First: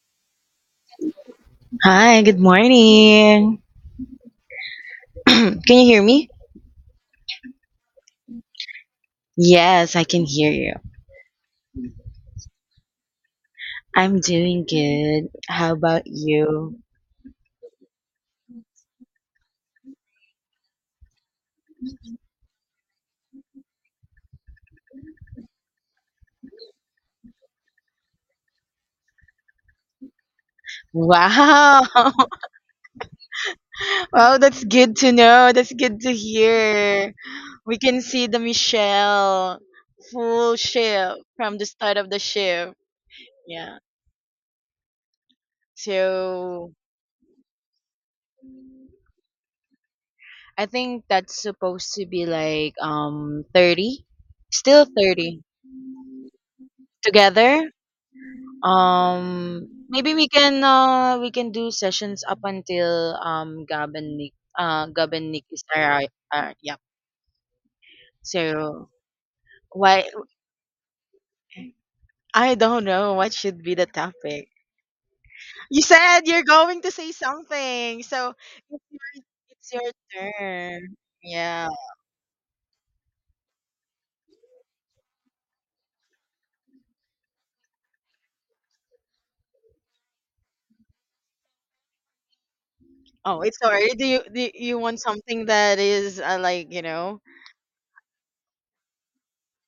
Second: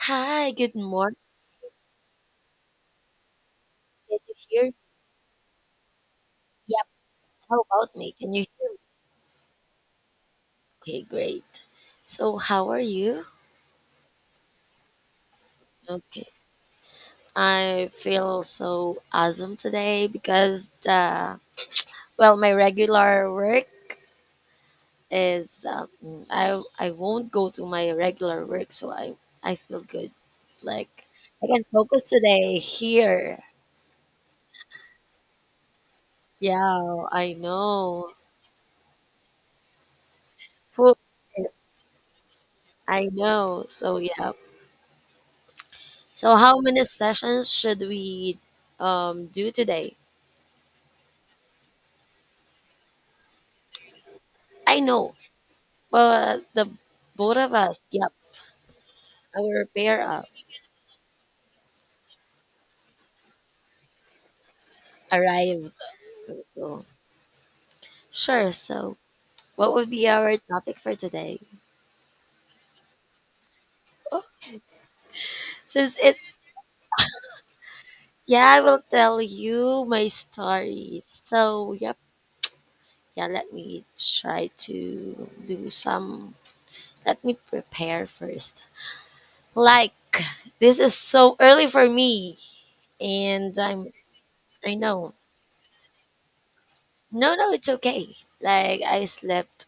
Hi, good morning. Hi, good morning. Can you hear? Can you hear me? Yep, how about me? Can you hear me? Yes, I can hear you. Okay, great. So, how are you? I'm doing good. How about Okay. you? I feel so awesome today because the well, my regular work is I won't go to my regular work, so I feel good. Like I can Wow. focus today here. Wow, that's good to know. That's good to Yeah, hear. I We can know. see the Michelle full Food, shift from the start of the shift. I know. Yeah. So yeah. So how So many sessions should we do today? I think that's supposed to be like 30. I Still know, 30. but the both of Together? us, yep, our pair Maybe up we can do sessions up until Gab and Nick is arrived. arrive. Yeah. So, sure. So So what would why be our topic for today? I don't know what should be the Oh, topic. You since it, said you're going to say something, so yeah, I will it's your, tell it's you your my turn. story. Yeah. So yep, yeah, let me try to do some. Let me prepare first. Like this is so early for me, Oh, and it's sorry. Do you do I you want know. something that is like you know? No, no, it's okay. Like I slept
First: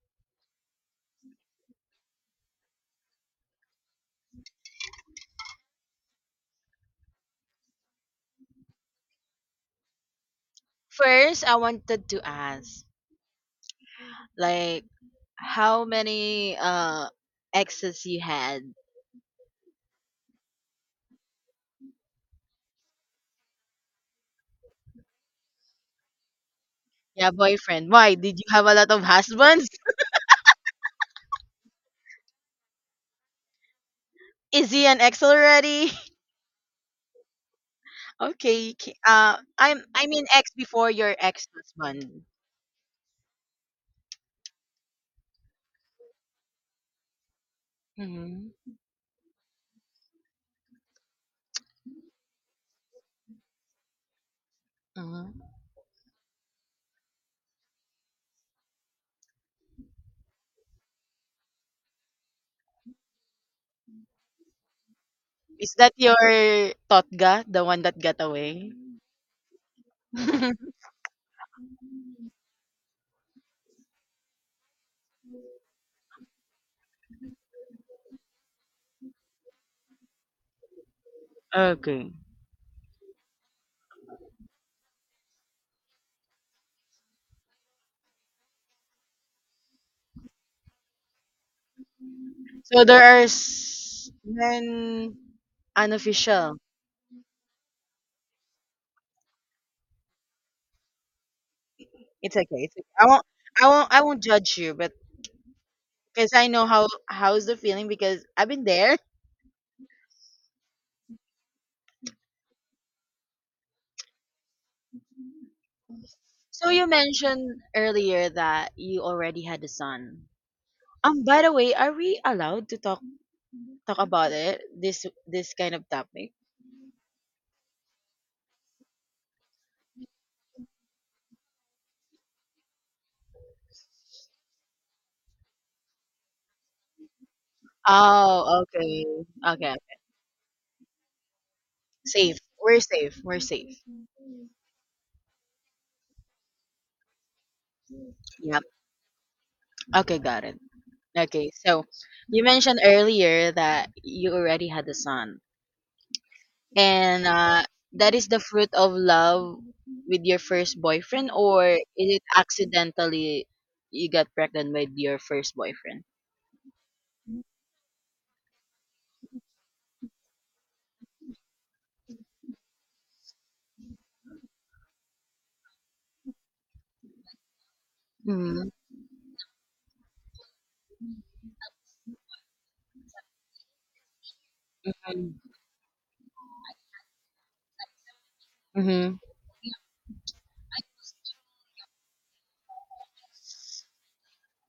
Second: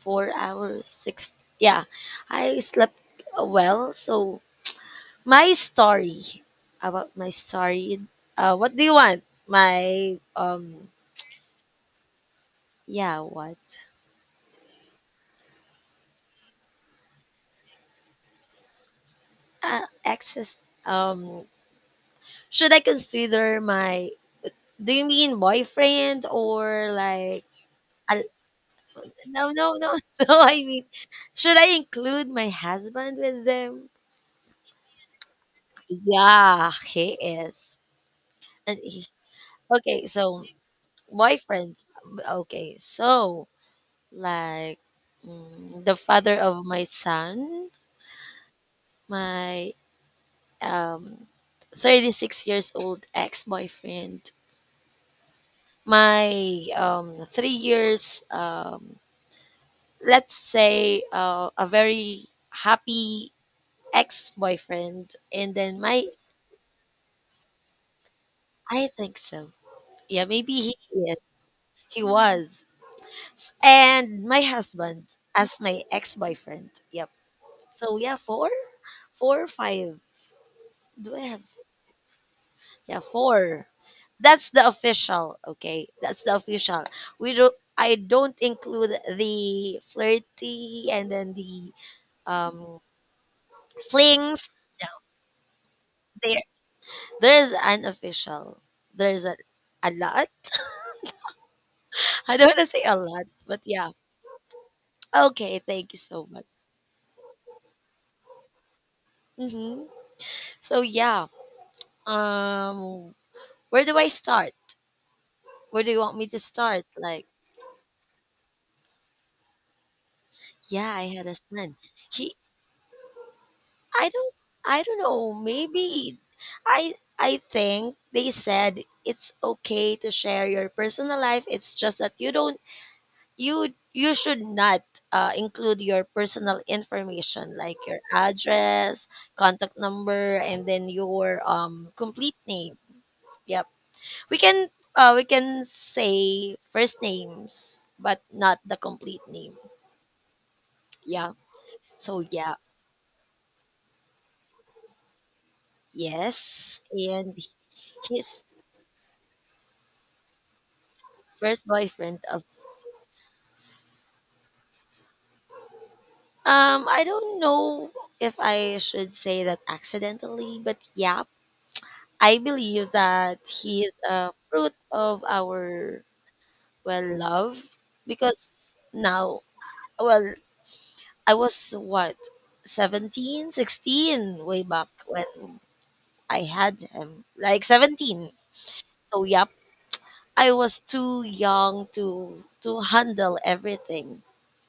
4 hours, six. Yeah, I slept well. So my story about my story. What do you want? My First, I wanted to ask Yeah, what? like how many exes you had. Access. Um, should I consider my? Do you mean boyfriend or Yeah, like? boyfriend. Why? al- Did you have a lot of No, husbands? no, no, no. I mean, should I include my husband with them? Is he an ex already? Yeah, he is. Okay. And I'm I Okay, mean so ex before your ex boyfriend. husband. Okay, so like the father of my son, Mm-hmm. my um, 36 years old ex boyfriend, Uh-huh. my 3 years, let's say a very happy ex boyfriend, and Is then that my, your totga, the one that got away? I think so. Yeah, maybe he is. He was. And my husband as my ex boyfriend. Yep. So yeah, four, four or five. Do I have? Okay. Yeah, four. That's the official. Okay, that's the official. We do. I don't include the flirty and then the um So there are flings. men There, unofficial. there is unofficial. There is a lot. It's I okay. don't want to It's say okay. a I won't. lot, but I yeah. won't. I won't judge you, but Okay, thank you so because much. I know how how's the feeling because I've been there. Hmm. So yeah, um, where do I start? Where do you want me to So start? you Like, mentioned earlier that you already had a son. yeah, I had a By the way, son. are we He allowed to talk I about don't it? I don't This know. this kind of Maybe topic? I think they said it's okay to share your personal life. It's just that you don't, you should not include your personal information like your Oh, okay. address, Okay. contact number, and then your Safe. complete name. We're safe. We're Yep, safe. we can we can say first names but not Yep. the complete name. Okay, got it. Yeah. Okay, so So you yeah. mentioned earlier that you already had a son. Yes, And and that his is the fruit of love with your first boyfriend, first or is boyfriend. it accidentally you got pregnant with your first boyfriend? I don't know if I should say that accidentally, but yeah, I believe that he is a fruit of our, well, love because Mm-hmm. now, well, I was what 17, 16, way back when I had him, like 17. Mm-hmm. So yep, I was too young to handle everything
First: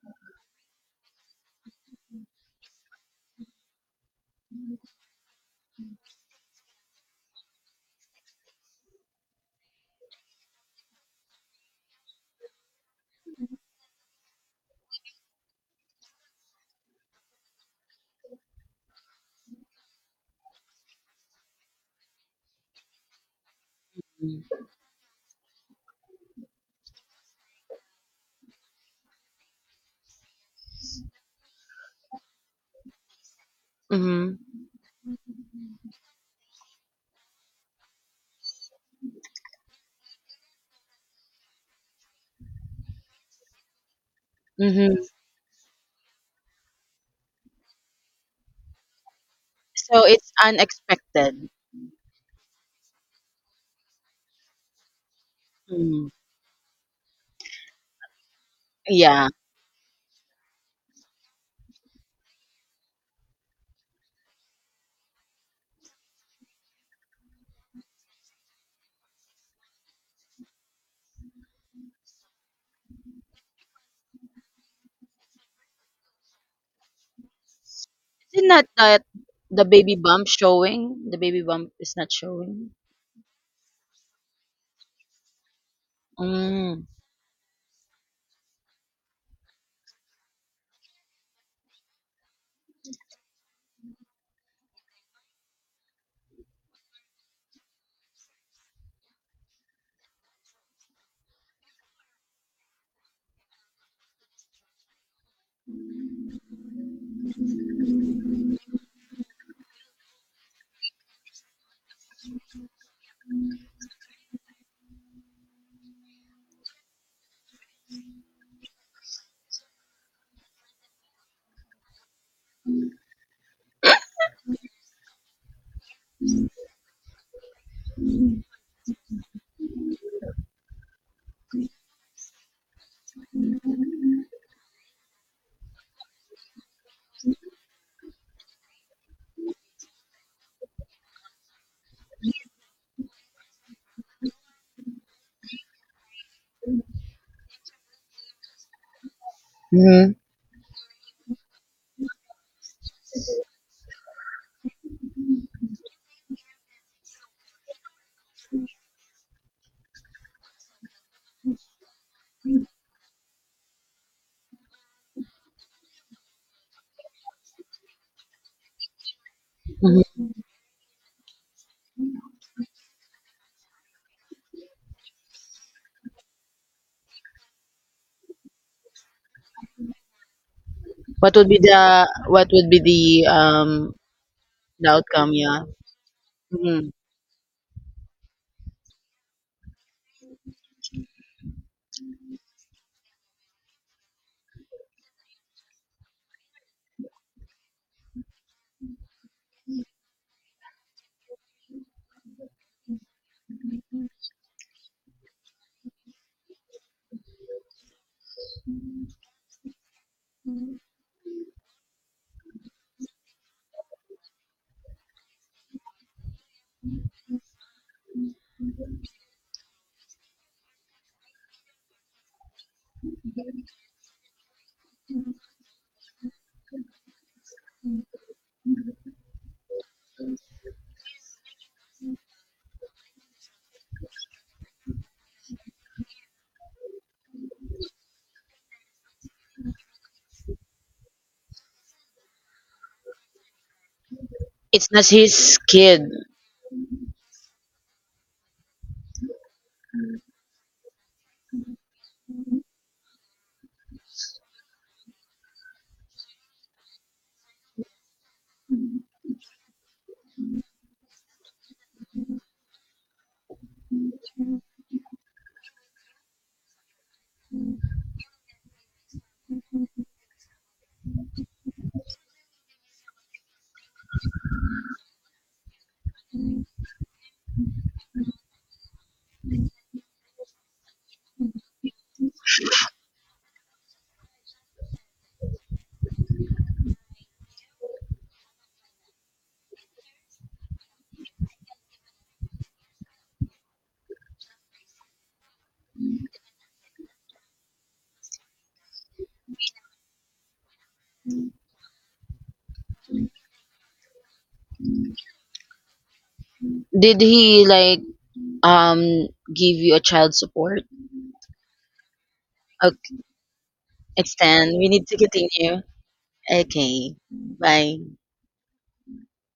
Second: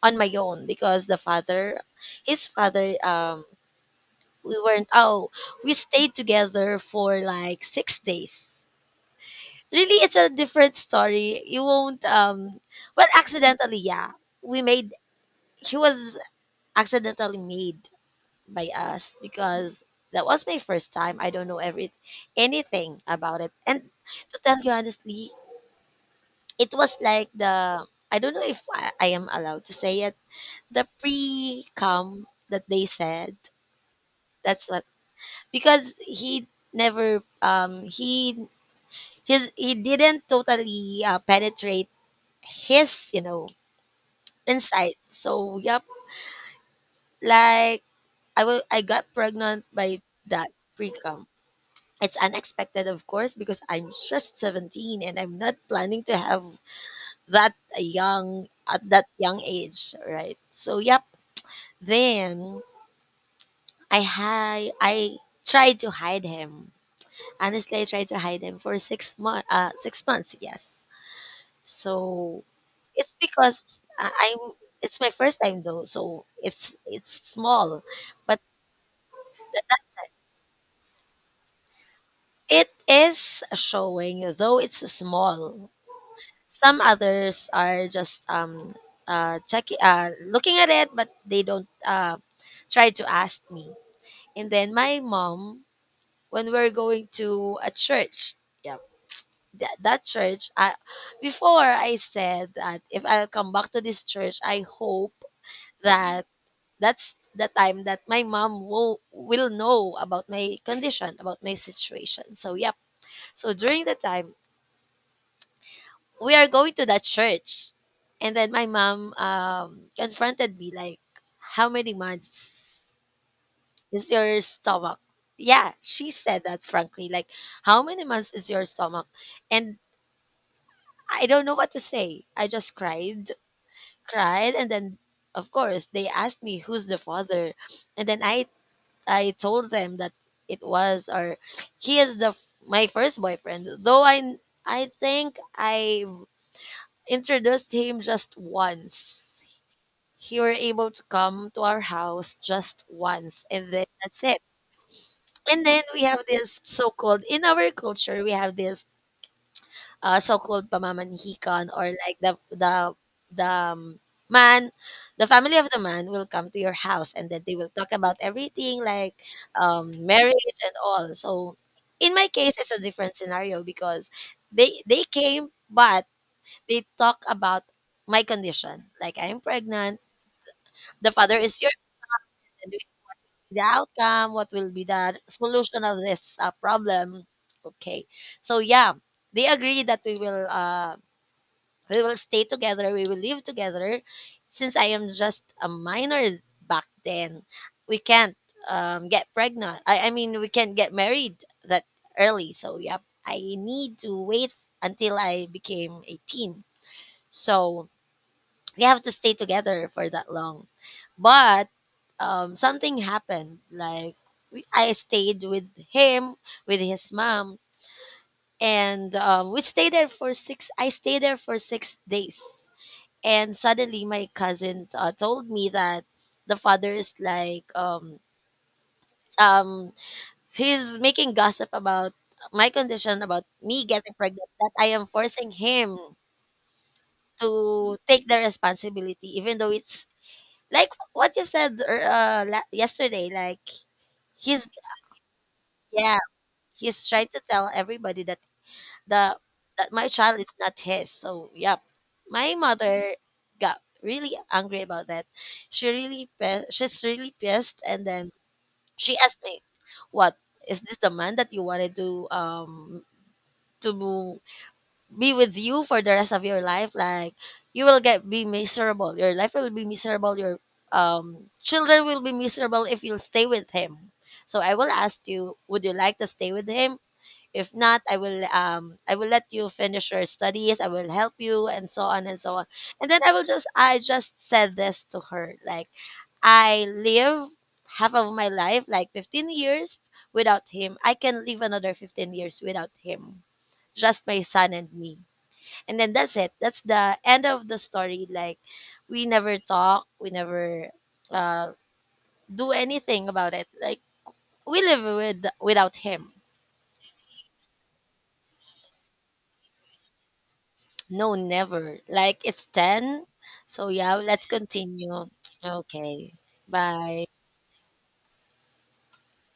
on my own because the father his father, we weren't, oh, we stayed together for like 6 days. Really, it's a different story. You won't, well, accidentally, yeah, we made, he was accidentally made by us because that was my first time. I don't know every anything about it, and to tell you honestly, it was like the i, don't know if I am allowed to say it, the pre cum that they said. Mm-hmm. That's what, because he never, he didn't totally, penetrate his, you know, inside. Mm-hmm. So yep, like I got pregnant So by it's that pre-cum. unexpected. It's unexpected, of course, because I'm just 17 and I'm not planning Mm, to have that young at that yeah. young age, right? So yep. Then I tried to hide him. Honestly, I tried to hide him for 6 months. 6 months, yes. So it's because I- I'm it's my first time though, so it's small, but Is it not that the th- baby bump showing? The baby bump is not it showing? is showing though it's small. Some Mm. others are just checking, looking at it, but they don't try to ask me. And then my mom, when we're going to a church, yeah, that church, before I said that if I'll come back to this church, I hope that that's the time that my mom will know about my condition, about my situation. So yep. So during the time we are going to that church, and then my mom confronted me like, "How many months is your stomach?" Yeah, she said that frankly, like, "How many months is your stomach?" And I don't know what to say. I just cried, cried, and then of course they asked me who's the father, and then I told them that it was, or he is the my first boyfriend. Though I think I introduced him just once. Mhm, He were able to come to our house just once and then that's it. And then we have this so called, in our culture we have this so-called pamamanhikan, or like the man the family of the man will come to your house and then they will talk about everything like mhm. marriage and all. So in my case it's a different scenario because they came, but they talk about my condition like I'm pregnant, the What father would be is your, the what would and be we see the outcome, what will be the the outcome, yeah. solution of this Hmm. problem. Okay, so yeah, they agree that we will stay together. We will live together. Since I am just a minor back then, we can't, get pregnant. I mean, we can't get married that early. So, yeah, I need to wait until I became 18. So, we have to stay together for that long. But something happened. Like, I stayed with him, with his mom, and we stayed there for six. I stayed there for 6 days, and suddenly my cousin told me that the father is like um he's making gossip about my condition, about me getting pregnant, that I am forcing him to take the responsibility, even though it's like what you said yesterday, like he's It's not his kid. yeah he's trying to tell everybody that the that my child is not his. So yeah, my mother got really angry about that. She's really pissed, and then she asked me, "What, is this the man that you wanted to be with you for the rest of your life? Like you will get be miserable. Your life will be miserable. Your children will be miserable if you stay with him." So I will ask you, would you like to stay with him? If not, I will let you finish your studies. I will help you, and so on and so on. And then I just said this to her like I live half of my life like 15 years without him. I can live another 15 years without him. Just my son and me. And then that's it. That's the end of the story, like we never talk, we never uh do anything about it. Like we live without him. Did he, like, um, give you a child support? No, never. Like it's Ok, 10. So yeah, it's let's 10. We need to continue. continue. Okay. Okay, Bye. bye.